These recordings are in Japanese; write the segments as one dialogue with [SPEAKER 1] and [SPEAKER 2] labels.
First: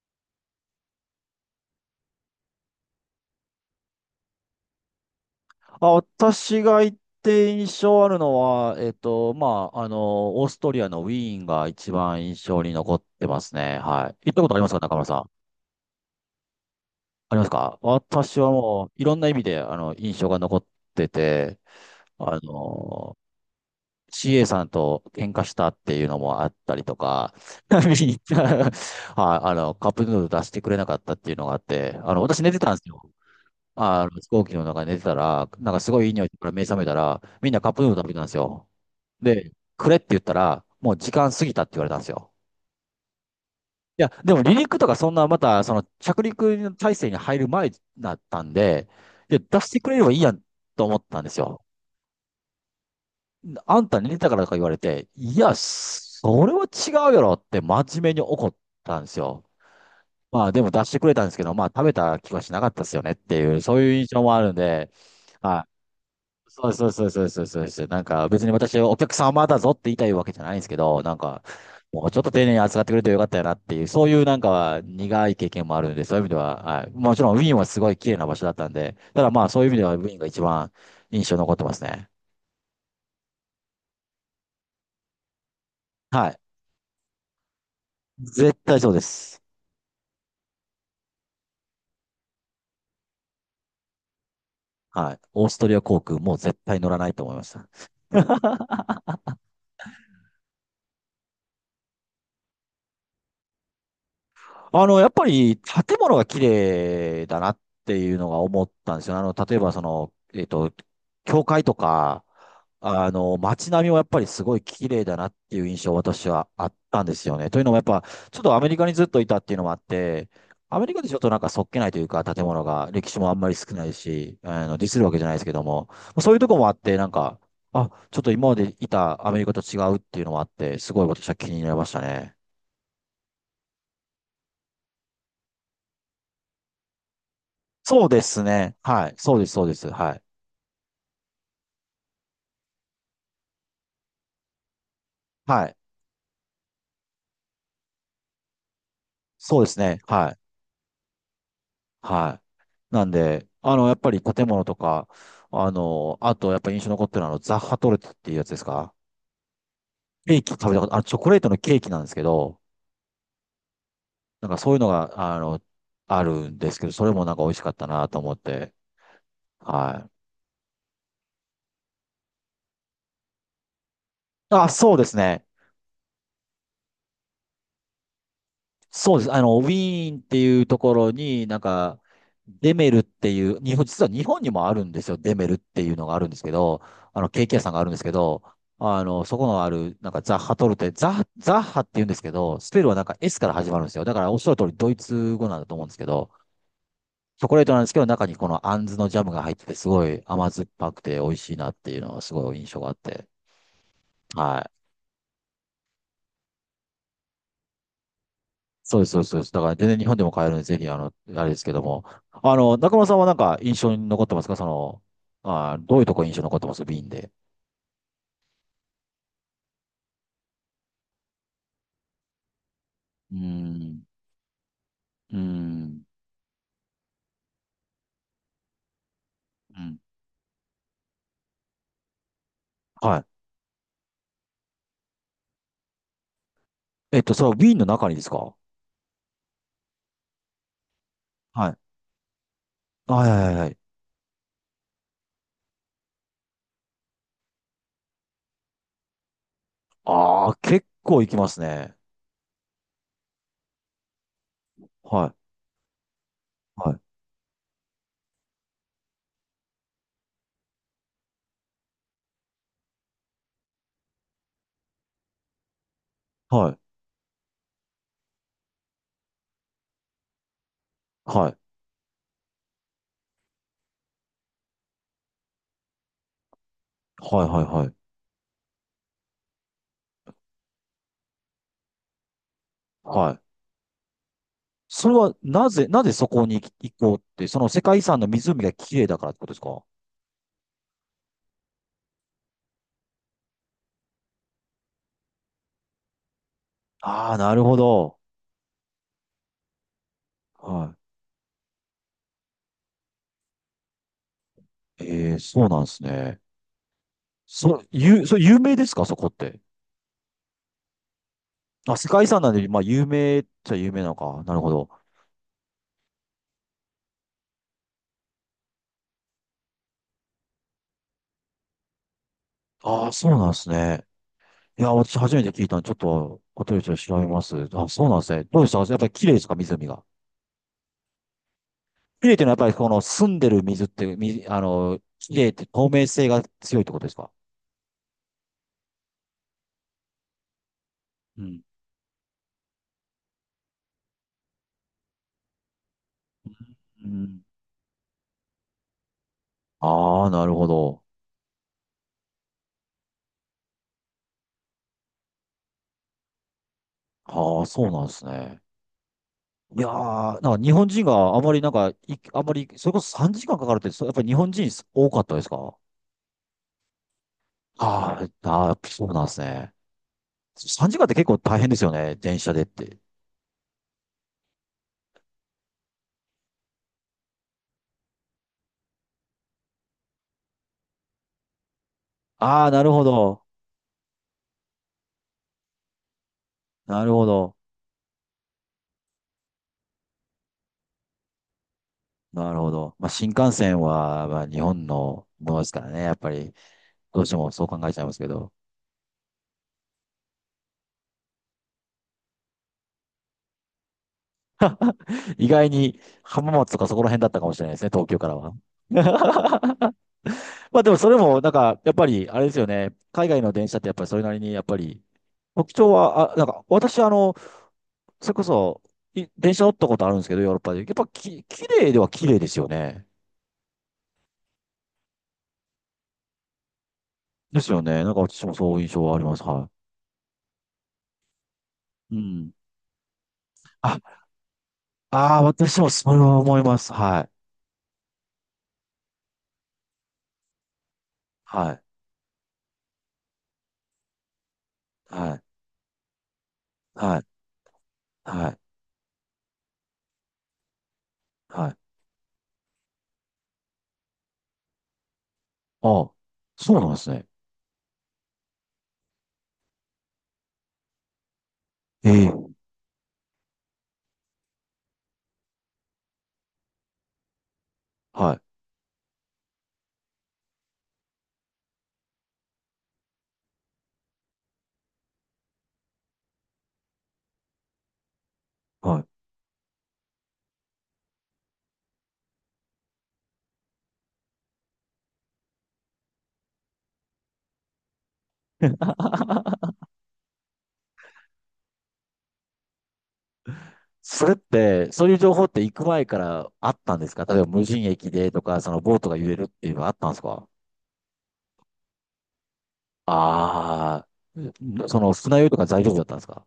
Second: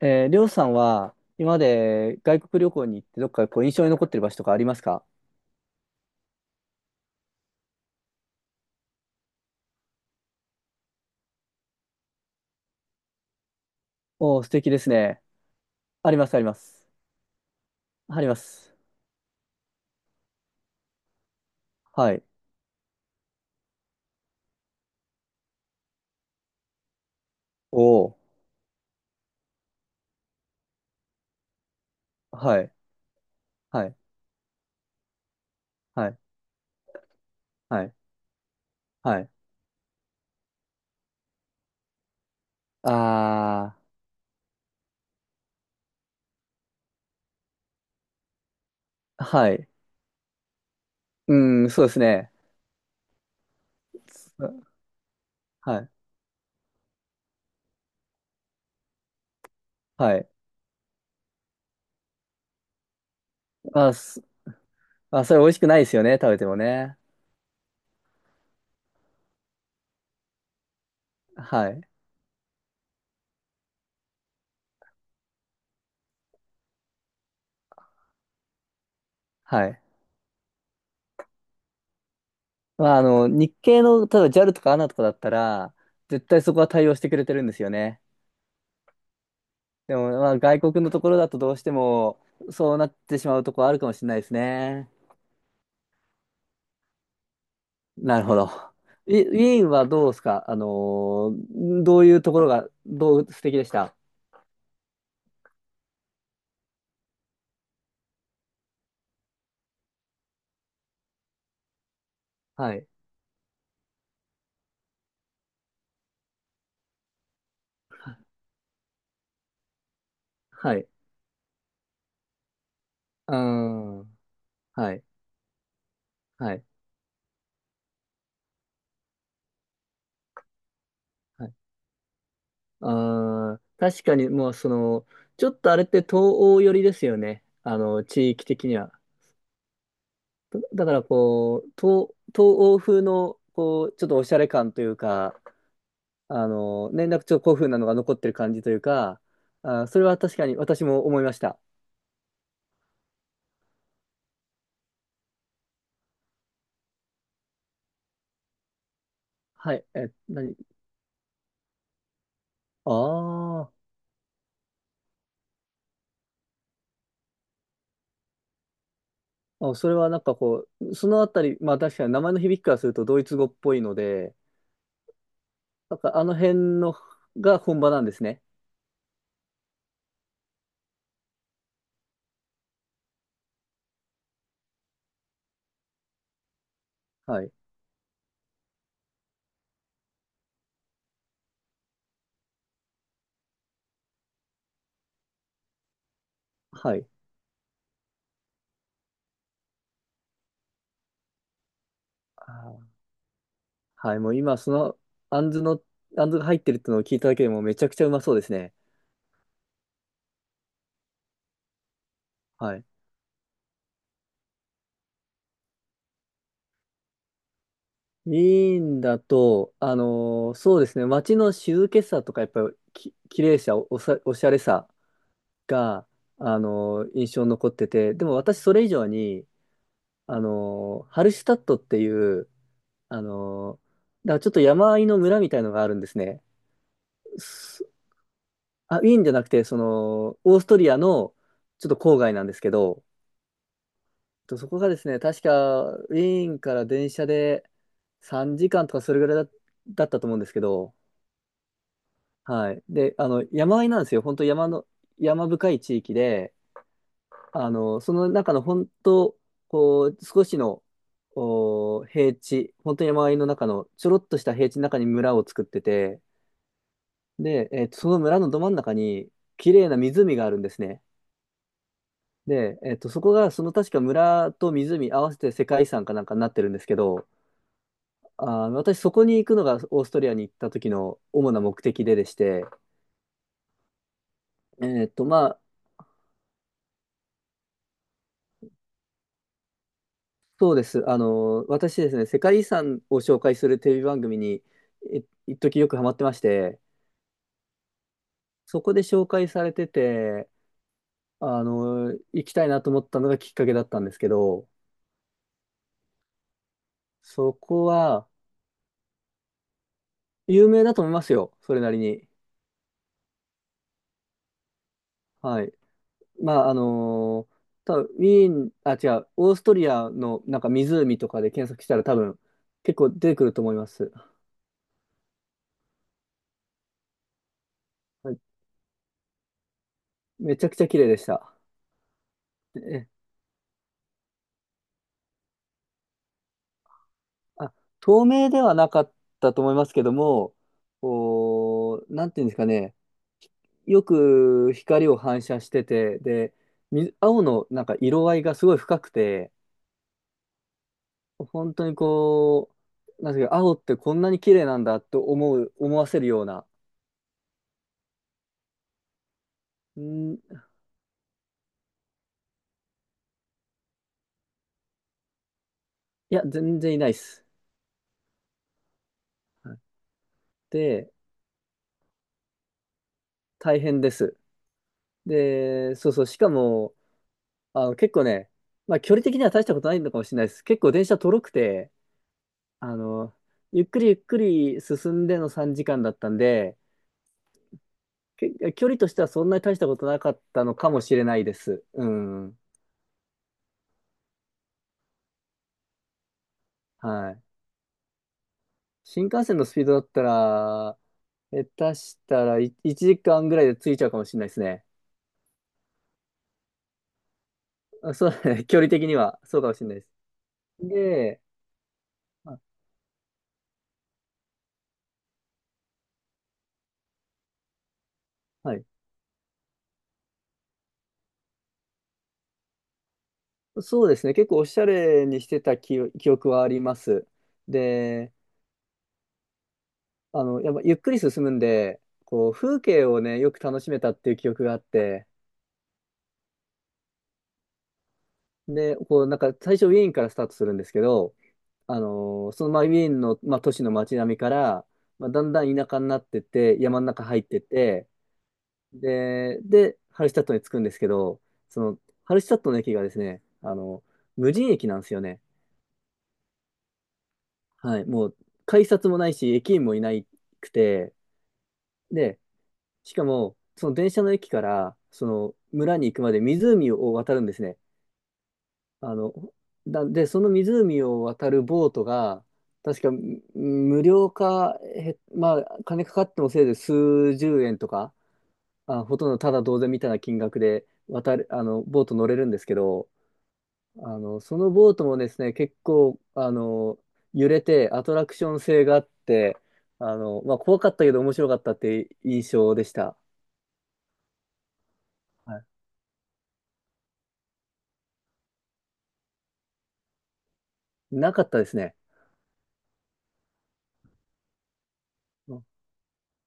[SPEAKER 1] りょうさんは今まで外国旅行に行ってどっか印象に残ってる場所とかありますか？
[SPEAKER 2] あ、私が行って印象あるのは、オーストリアのウィーンが一番印象に残ってますね。はい。行っ
[SPEAKER 1] お
[SPEAKER 2] た
[SPEAKER 1] ー、
[SPEAKER 2] こ
[SPEAKER 1] 素
[SPEAKER 2] とありま
[SPEAKER 1] 敵
[SPEAKER 2] す
[SPEAKER 1] で
[SPEAKER 2] か、
[SPEAKER 1] す
[SPEAKER 2] 中村さん？
[SPEAKER 1] ね。
[SPEAKER 2] あ
[SPEAKER 1] あります、あります。
[SPEAKER 2] りますか？
[SPEAKER 1] ありま
[SPEAKER 2] 私は
[SPEAKER 1] す。
[SPEAKER 2] もう、いろんな意味で、印象が残ってて、
[SPEAKER 1] はい。
[SPEAKER 2] あの、CA さんと喧嘩したっていうのもあったりとか、は
[SPEAKER 1] お
[SPEAKER 2] い、
[SPEAKER 1] ー、
[SPEAKER 2] カップヌードル出してくれなかったっていうのがあって、私寝て
[SPEAKER 1] は
[SPEAKER 2] た
[SPEAKER 1] い、
[SPEAKER 2] んですよ。
[SPEAKER 1] はい、
[SPEAKER 2] 飛行機の中で寝てたら、なんかすごい
[SPEAKER 1] は
[SPEAKER 2] いい
[SPEAKER 1] い、
[SPEAKER 2] 匂いから目覚めたら、みんなカップ
[SPEAKER 1] は
[SPEAKER 2] ヌー
[SPEAKER 1] い、
[SPEAKER 2] ドル食べてたんですよ。
[SPEAKER 1] はい。
[SPEAKER 2] で、くれって言ったら、もう時間過ぎたって言われたんですよ。
[SPEAKER 1] あ
[SPEAKER 2] いや、でも離陸とかそんな、また、その着陸の体制に入る前だったんで、
[SPEAKER 1] ー、
[SPEAKER 2] いや、
[SPEAKER 1] は
[SPEAKER 2] 出
[SPEAKER 1] い。
[SPEAKER 2] してくれればいいやんと思ったんで
[SPEAKER 1] う
[SPEAKER 2] すよ。
[SPEAKER 1] ーん、そうですね。
[SPEAKER 2] あんた寝てたからとか言わ
[SPEAKER 1] す
[SPEAKER 2] れて、いや、
[SPEAKER 1] はい、
[SPEAKER 2] それは違うやろって真面目に怒ったんですよ。
[SPEAKER 1] はい。
[SPEAKER 2] まあでも出してくれたんですけど、まあ食べた気はしなかったですよねっていう、そう
[SPEAKER 1] ま
[SPEAKER 2] い
[SPEAKER 1] あ、
[SPEAKER 2] う印象
[SPEAKER 1] す
[SPEAKER 2] もあるんで、
[SPEAKER 1] あ、それ美味し
[SPEAKER 2] は
[SPEAKER 1] く
[SPEAKER 2] い。
[SPEAKER 1] ないですよね、食べても
[SPEAKER 2] そうそう
[SPEAKER 1] ね。
[SPEAKER 2] そうそうそうそうそう。なんか別に私はお客様だぞって言いたいわけじゃないんですけど、なんか
[SPEAKER 1] はい、
[SPEAKER 2] もうちょっと丁寧に扱ってくれてよかったよなっていう、そういうなんか苦い経験もあるんで、そういう意味では、はい。もちろんウィーンはすごい綺麗な場所だったんで、ただまあそう
[SPEAKER 1] は
[SPEAKER 2] いう意味
[SPEAKER 1] い。
[SPEAKER 2] ではウィーンが一番印象に残ってますね。
[SPEAKER 1] まあ、日系の、例えば JAL とか ANA とかだったら、絶
[SPEAKER 2] はい。
[SPEAKER 1] 対そこは対応してくれてるんですよね。
[SPEAKER 2] 絶対そうです。
[SPEAKER 1] でも、まあ、外国のところだとどうしても、そうなってしまうところあるかもしれないですね。
[SPEAKER 2] はい。オーストリア航空もう絶対乗らないと思いました。
[SPEAKER 1] なるほど。ウィーンはどうですか？どういうところが、どう素敵でした？
[SPEAKER 2] やっぱり建物が綺麗だなっていうのが思ったんですよね。例えばその、教会とか、
[SPEAKER 1] はい。
[SPEAKER 2] 街並みもやっぱりすごい綺麗だなっていう印象私はあったんですよね。というのもやっぱ、ちょっとアメリカにずっといたっていうのもあって、
[SPEAKER 1] は
[SPEAKER 2] ア
[SPEAKER 1] い。
[SPEAKER 2] メ
[SPEAKER 1] う
[SPEAKER 2] リカでちょっとなんかそっけないというか、建物が歴史もあ
[SPEAKER 1] ー
[SPEAKER 2] んまり少ない
[SPEAKER 1] ん。
[SPEAKER 2] し、ディ
[SPEAKER 1] は
[SPEAKER 2] ス
[SPEAKER 1] い。
[SPEAKER 2] るわけじゃないですけども、そういうと
[SPEAKER 1] は
[SPEAKER 2] こ
[SPEAKER 1] い。
[SPEAKER 2] もあって、なんか、あ、ちょっと今までいたアメリカと違うっていうのもあって、すごい私は
[SPEAKER 1] は
[SPEAKER 2] 気
[SPEAKER 1] い。
[SPEAKER 2] になりましたね。
[SPEAKER 1] あー、確かにもうその、ちょっとあれって東欧寄りですよね。
[SPEAKER 2] そうで
[SPEAKER 1] 地
[SPEAKER 2] す
[SPEAKER 1] 域的
[SPEAKER 2] ね。
[SPEAKER 1] には。
[SPEAKER 2] はい。そうです、そうです。はい。
[SPEAKER 1] だからこう、東欧風の、こう、ちょっとおしゃれ感というか、
[SPEAKER 2] はい。
[SPEAKER 1] 連絡帳古風なのが残ってる感じというか、
[SPEAKER 2] そうです
[SPEAKER 1] あ、そ
[SPEAKER 2] ね。
[SPEAKER 1] れは
[SPEAKER 2] は
[SPEAKER 1] 確か
[SPEAKER 2] い。
[SPEAKER 1] に私も思いました。
[SPEAKER 2] はい。なんで、やっぱり建物とか、あと、やっぱり印象に残ってるのは、ザッハトルテっていうやつですか？
[SPEAKER 1] はい。え、
[SPEAKER 2] ケーキ
[SPEAKER 1] 何？
[SPEAKER 2] 食べたこと、チョコレートのケーキなんですけど、
[SPEAKER 1] あー？
[SPEAKER 2] なんかそういうのが、あるんですけど、それもなんか美味しかったなと思って。
[SPEAKER 1] あ、それ
[SPEAKER 2] は
[SPEAKER 1] は
[SPEAKER 2] い。
[SPEAKER 1] なんかこう、そのあたり、まあ確かに名前の響きからするとドイツ語っぽいので、
[SPEAKER 2] あ、そうですね。
[SPEAKER 1] なんかあの辺のが本場なんですね。
[SPEAKER 2] そうです。ウィーンっていうところに、なんか、デメルっていう、日本、実は日本にもあるんですよ。デメルっていうのがあるんですけど、
[SPEAKER 1] は
[SPEAKER 2] ケー
[SPEAKER 1] い。
[SPEAKER 2] キ屋さんがあるんですけど、そこのある、なんかザッハトルテ、ザッハって言うんですけど、スペルはなんか S から始まるんですよ。だからおっしゃる通りドイツ語なんだと思うんですけど、
[SPEAKER 1] はい。
[SPEAKER 2] チョコレートなんですけど、中にこのアンズのジャムが入ってて、すごい甘酸っぱくて美味しいなっていうのはす
[SPEAKER 1] あ
[SPEAKER 2] ごい印象があっ
[SPEAKER 1] ー、
[SPEAKER 2] て。
[SPEAKER 1] はい。もう今
[SPEAKER 2] は
[SPEAKER 1] そ
[SPEAKER 2] い。
[SPEAKER 1] の、あんずの、あんずが入ってるってのを聞いただけでもめちゃくちゃうまそうですね。
[SPEAKER 2] そうです、そうです、そうです。だから全然日本でも買えるんで、ぜひ、あれですけども。
[SPEAKER 1] はい。
[SPEAKER 2] 中村さんはなんか印象に残ってますか？その、あー、どういうとこ印象に残ってますウーンで。
[SPEAKER 1] ウィーンだと、そうですね、街の静けさとか、やっぱり
[SPEAKER 2] うー
[SPEAKER 1] 綺麗さ、
[SPEAKER 2] ん、
[SPEAKER 1] おしゃれさ
[SPEAKER 2] うーん、
[SPEAKER 1] が、印象に残ってて、でも私それ以上に、
[SPEAKER 2] うん。
[SPEAKER 1] ハルシュタットっていう、あ
[SPEAKER 2] は
[SPEAKER 1] の、だからちょっと山あいの村みたいのがあるんですね。
[SPEAKER 2] い。えっと、それはウィン
[SPEAKER 1] す
[SPEAKER 2] の中にですか？は
[SPEAKER 1] あ、ウィーンじゃなくて、その、オーストリアの
[SPEAKER 2] い。
[SPEAKER 1] ちょっと郊外なんですけど、
[SPEAKER 2] はいはいはい。
[SPEAKER 1] とそこがですね、確かウィーンから電車で3時間とかそれぐらいだったと思うんで
[SPEAKER 2] あ
[SPEAKER 1] す
[SPEAKER 2] あ、
[SPEAKER 1] け
[SPEAKER 2] 結
[SPEAKER 1] ど、
[SPEAKER 2] 構行きますね。
[SPEAKER 1] はい。で、山あいなんですよ。本当山の、
[SPEAKER 2] はい、
[SPEAKER 1] 山深い地域で、
[SPEAKER 2] はい、
[SPEAKER 1] その中の本当、こう、少しの、平地、本当に山あいの中の、ちょろっとした平地の中に村を作ってて、
[SPEAKER 2] はい、
[SPEAKER 1] で、その村のど真ん中に、綺麗な湖があるんですね。
[SPEAKER 2] はい、
[SPEAKER 1] で、そこが、その確か村と湖合わせて世界遺産かなんかになってるんですけど、
[SPEAKER 2] はい、はい、はい。
[SPEAKER 1] あー、私そこに行くのがオーストリアに行った時の主な目的ででして、
[SPEAKER 2] はい。
[SPEAKER 1] え
[SPEAKER 2] そ
[SPEAKER 1] っ
[SPEAKER 2] れ
[SPEAKER 1] と、
[SPEAKER 2] は
[SPEAKER 1] まあ、
[SPEAKER 2] なぜ、なぜそこに行行こうって、その世界遺産の湖が綺麗だからってことですか？
[SPEAKER 1] そうです。あの、私ですね、世界遺産を紹介するテレビ番組に、い一時よくハマってまして、
[SPEAKER 2] ああー、なるほど。
[SPEAKER 1] そこで紹介されてて、
[SPEAKER 2] は
[SPEAKER 1] 行きたいなと思ったのがきっかけだったんですけど、
[SPEAKER 2] い。ええ、そうなんですね。
[SPEAKER 1] そ
[SPEAKER 2] そ
[SPEAKER 1] こ
[SPEAKER 2] う、
[SPEAKER 1] は
[SPEAKER 2] それ有名ですか、そこって？
[SPEAKER 1] 有名だと思いますよ、それな
[SPEAKER 2] あ、
[SPEAKER 1] り
[SPEAKER 2] 世界遺
[SPEAKER 1] に。
[SPEAKER 2] 産なんで、まあ、有名っちゃ有名なのか。なるほど。
[SPEAKER 1] はい。まあ、多分ウィーン、あ、違う、オーストリアのなんか湖とかで検索したら多分結
[SPEAKER 2] あ
[SPEAKER 1] 構
[SPEAKER 2] あ、
[SPEAKER 1] 出
[SPEAKER 2] そ
[SPEAKER 1] て
[SPEAKER 2] う
[SPEAKER 1] く
[SPEAKER 2] なん
[SPEAKER 1] る
[SPEAKER 2] で
[SPEAKER 1] と
[SPEAKER 2] す
[SPEAKER 1] 思いま
[SPEAKER 2] ね。
[SPEAKER 1] す。
[SPEAKER 2] いや、私初めて聞いたんで、ちょっと、ホテ調べます。あ、そうなんで
[SPEAKER 1] は
[SPEAKER 2] す
[SPEAKER 1] い、
[SPEAKER 2] ね。どうでした？やっぱり綺麗ですか、湖が？
[SPEAKER 1] めちゃくちゃ綺麗でした。
[SPEAKER 2] 綺麗っていうのは、やっぱりこの
[SPEAKER 1] え
[SPEAKER 2] 澄んでる水って、綺麗って透明性が強いってことですか？
[SPEAKER 1] あ、透明ではなかったと思いますけども、
[SPEAKER 2] うん。
[SPEAKER 1] おー、なんていうんですかね、よく光を反射してて、で、
[SPEAKER 2] う
[SPEAKER 1] 青
[SPEAKER 2] ん。
[SPEAKER 1] のなんか色合いがすごい深くて、
[SPEAKER 2] ああ、なるほど。
[SPEAKER 1] 本当にこう、なんていうか、青ってこんなに綺麗なんだと思わせるような、
[SPEAKER 2] ああ、そうなんですね。いやー、
[SPEAKER 1] い
[SPEAKER 2] なんか日本人があまりなんか、あまり、それこそ3時間かんかかるって、そやっぱり日本人多かったですか？
[SPEAKER 1] や、全然いないです。
[SPEAKER 2] あーあー、そうなんです
[SPEAKER 1] は
[SPEAKER 2] ね。
[SPEAKER 1] い。
[SPEAKER 2] 3時間っ
[SPEAKER 1] で、
[SPEAKER 2] て結構大変ですよね。電車でって。
[SPEAKER 1] 大変です。で、そうそう、しかも、結構ね、まあ距離的には大したことないのかもしれないです。結構電車とろくて、
[SPEAKER 2] ああ、なる
[SPEAKER 1] あ
[SPEAKER 2] ほ
[SPEAKER 1] の、
[SPEAKER 2] ど。
[SPEAKER 1] ゆっくりゆっくり進んでの3時間だったんで、
[SPEAKER 2] なるほど。
[SPEAKER 1] 距離としてはそんなに大したことなかったのかもしれないです。う
[SPEAKER 2] な
[SPEAKER 1] ん。
[SPEAKER 2] るほど。まあ、新幹線は、まあ、日本のものですからね。やっぱり、どうし
[SPEAKER 1] は
[SPEAKER 2] て
[SPEAKER 1] い。
[SPEAKER 2] もそう考えちゃいますけど。
[SPEAKER 1] 新幹線のスピードだったら、下手したら1時間ぐらいで着いちゃうかもしれないですね。
[SPEAKER 2] 意外に浜松とかそこら辺だったかもしれないですね。東
[SPEAKER 1] あ
[SPEAKER 2] 京か
[SPEAKER 1] そう
[SPEAKER 2] らは。
[SPEAKER 1] だね。距離的にはそうかもしれないです。
[SPEAKER 2] まあ、でもそれも、
[SPEAKER 1] で、
[SPEAKER 2] なんか、やっぱり、あれで
[SPEAKER 1] あ、
[SPEAKER 2] すよね。海外の電車ってやっぱりそれなりに、やっぱり、特徴は、あ、なんか、私、それこ
[SPEAKER 1] は
[SPEAKER 2] そ、
[SPEAKER 1] い。
[SPEAKER 2] 電車乗ったことあるんですけど、ヨーロッパで。やっぱき、綺麗では綺麗ですよね。
[SPEAKER 1] そうですね。結構おしゃれにしてた記憶はあります。
[SPEAKER 2] ですよね。なんか
[SPEAKER 1] で、
[SPEAKER 2] 私もそういう印象はあります。は
[SPEAKER 1] やっぱゆっくり進むんで、
[SPEAKER 2] い。う
[SPEAKER 1] こ
[SPEAKER 2] ん。
[SPEAKER 1] う、風景をね、よく楽しめたっ
[SPEAKER 2] あ、
[SPEAKER 1] ていう記憶があって、
[SPEAKER 2] ああ、私もそれは思います。はい。
[SPEAKER 1] で、こう、なんか最初ウィーンからスタートするんですけど、
[SPEAKER 2] はい。
[SPEAKER 1] そのまあウィーンの、まあ、都市の街並みから、まあ、
[SPEAKER 2] はい。
[SPEAKER 1] だんだん田舎になってって、山の
[SPEAKER 2] は
[SPEAKER 1] 中
[SPEAKER 2] い。
[SPEAKER 1] 入ってって、
[SPEAKER 2] はい。
[SPEAKER 1] で、で、ハルシュタットに着くんですけど、
[SPEAKER 2] は
[SPEAKER 1] そ
[SPEAKER 2] い。
[SPEAKER 1] の、ハルシュタットの駅がですね、無人駅なんですよね。
[SPEAKER 2] ああ、そうなんですね。
[SPEAKER 1] はい、もう、改札もないし、駅員もいなくて、
[SPEAKER 2] え
[SPEAKER 1] で、
[SPEAKER 2] え。
[SPEAKER 1] しかも、その電車の駅から、その村に行くまで湖を渡るんですね。
[SPEAKER 2] はい。
[SPEAKER 1] あの、で、その湖を渡るボートが、確か無料か、へ、まあ、金かかってもせいで数十円とか、
[SPEAKER 2] は
[SPEAKER 1] あ、
[SPEAKER 2] い。
[SPEAKER 1] ほとんどただ同然みたいな金額で渡る、あの、ボート乗れるんですけど、あの、そのボートもですね、結構、揺れてアトラクション性があって、まあ、怖かったけど面白かったって印象でした。
[SPEAKER 2] それって、そういう情報っ
[SPEAKER 1] は
[SPEAKER 2] て
[SPEAKER 1] い、
[SPEAKER 2] 行く前からあったんですか？例えば無人駅でとか、そのボートが揺れるっていうのはあったんですか？
[SPEAKER 1] なかったですね。
[SPEAKER 2] ああー、その船酔い
[SPEAKER 1] う
[SPEAKER 2] と
[SPEAKER 1] ん、
[SPEAKER 2] か大丈夫だったんですか？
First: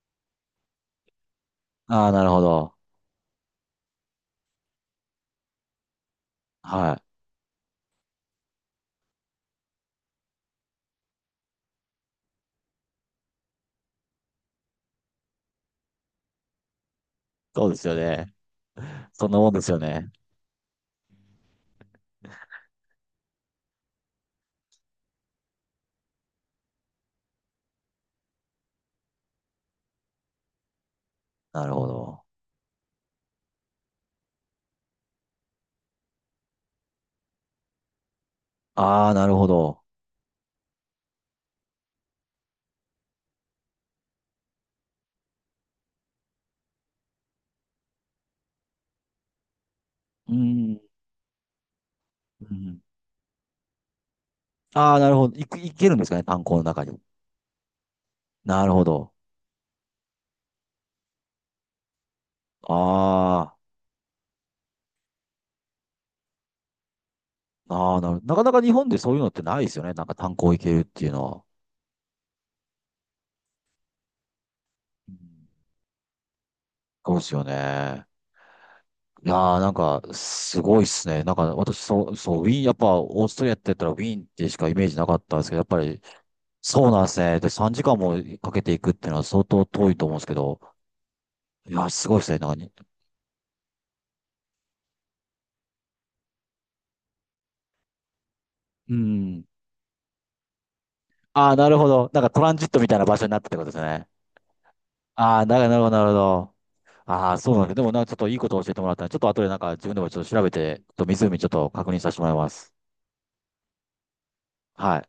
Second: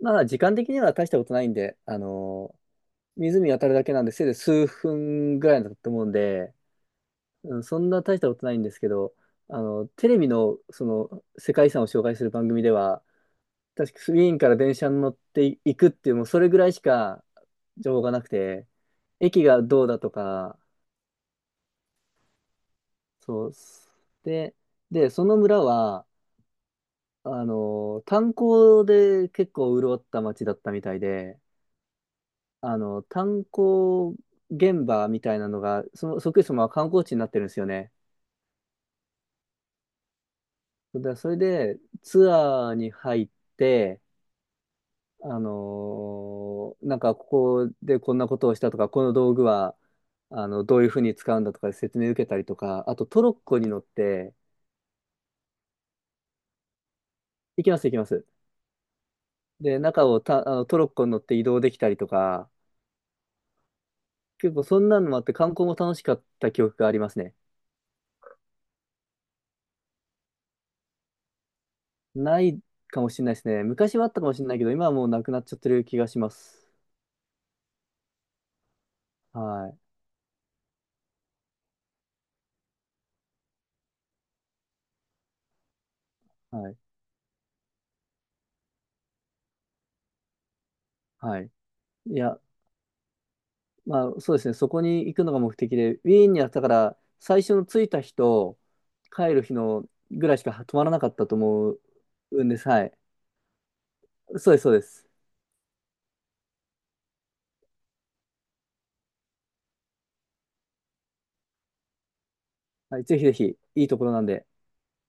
[SPEAKER 1] まあ、時間的には大したことないんで、あ
[SPEAKER 2] ああー、なるほ
[SPEAKER 1] の
[SPEAKER 2] ど。
[SPEAKER 1] 湖渡るだけなんで、せいぜい数分ぐらいだと思うんで、
[SPEAKER 2] はい。
[SPEAKER 1] うん、そんな大したことないんですけど、テレビの、その、世界遺産を紹介する番組では、確かウィーンから電車に乗っていくっていう、もうそれぐらいしか
[SPEAKER 2] そうですよ
[SPEAKER 1] 情報がなく
[SPEAKER 2] ね。
[SPEAKER 1] て、
[SPEAKER 2] そんな
[SPEAKER 1] 駅
[SPEAKER 2] もん
[SPEAKER 1] が
[SPEAKER 2] ですよ
[SPEAKER 1] どうだと
[SPEAKER 2] ね。
[SPEAKER 1] か、そう、で、で、その村は、炭鉱で結構潤った町だったみたいで、
[SPEAKER 2] なるほど。
[SPEAKER 1] 炭鉱現場みたいなのが、その、そっくりそのまま観光地になってるんですよね。
[SPEAKER 2] ああ、なるほど。
[SPEAKER 1] それでツアーに入って、なんかここでこんなことをしたとか、この道具は
[SPEAKER 2] う
[SPEAKER 1] あのど
[SPEAKER 2] ん。
[SPEAKER 1] ういうふうに使うんだとか説明受けた
[SPEAKER 2] う
[SPEAKER 1] りと
[SPEAKER 2] ん。
[SPEAKER 1] か、あとトロッコに乗って
[SPEAKER 2] ああ、なるほど。いく、いけるんですかね、炭鉱の中に？
[SPEAKER 1] 行きます行きます。
[SPEAKER 2] なるほど。
[SPEAKER 1] で、中をた、あのトロッコに乗って移動できたりとか、
[SPEAKER 2] あ
[SPEAKER 1] 結構そんなのもあって観光も楽しかった記憶がありますね。
[SPEAKER 2] あ、ああ、なかなか日本でそういうのってないですよね。なんか炭鉱行けるっていうのは。
[SPEAKER 1] ないかもしれないですね。昔はあったかもしれないけど、今はもう
[SPEAKER 2] う
[SPEAKER 1] なくなっ
[SPEAKER 2] ん。
[SPEAKER 1] ちゃってる気がします。
[SPEAKER 2] そうですよね。いやー、
[SPEAKER 1] は
[SPEAKER 2] なん
[SPEAKER 1] い。
[SPEAKER 2] か、すごいっすね。なんか、私、そう、そう、ウィーン、やっぱ、オーストリアって言ったらウィーンってしかイメージなかったんですけど、やっぱり、
[SPEAKER 1] はい。
[SPEAKER 2] そうなんですね。で、3時間もかけていくっていうのは相当遠いと思うんですけど、
[SPEAKER 1] はい。
[SPEAKER 2] いやー、す
[SPEAKER 1] い
[SPEAKER 2] ごいっすね。
[SPEAKER 1] や、
[SPEAKER 2] なんかに、
[SPEAKER 1] まあそうですね、そこに行くのが目的で、ウィーンにあったから、最初の着いた日と
[SPEAKER 2] う
[SPEAKER 1] 帰る
[SPEAKER 2] ん。
[SPEAKER 1] 日のぐらいしか泊まらなかったと
[SPEAKER 2] ああ、な
[SPEAKER 1] 思
[SPEAKER 2] るほど。なんかト
[SPEAKER 1] うん
[SPEAKER 2] ラン
[SPEAKER 1] で
[SPEAKER 2] ジッ
[SPEAKER 1] す。
[SPEAKER 2] ト
[SPEAKER 1] は
[SPEAKER 2] みたい
[SPEAKER 1] い。
[SPEAKER 2] な場所になったってことですね。
[SPEAKER 1] そうです、そうです。
[SPEAKER 2] ああ、なるほど、なるほど。ああ、そうなんだ。でもなんかちょっといいことを教えてもらったんで、ちょっと後でなんか自分でもちょっと調べて、ちょっと湖ちょっと確認させてもらいます。
[SPEAKER 1] はい、ぜひぜひ、いいところなんで。
[SPEAKER 2] はい。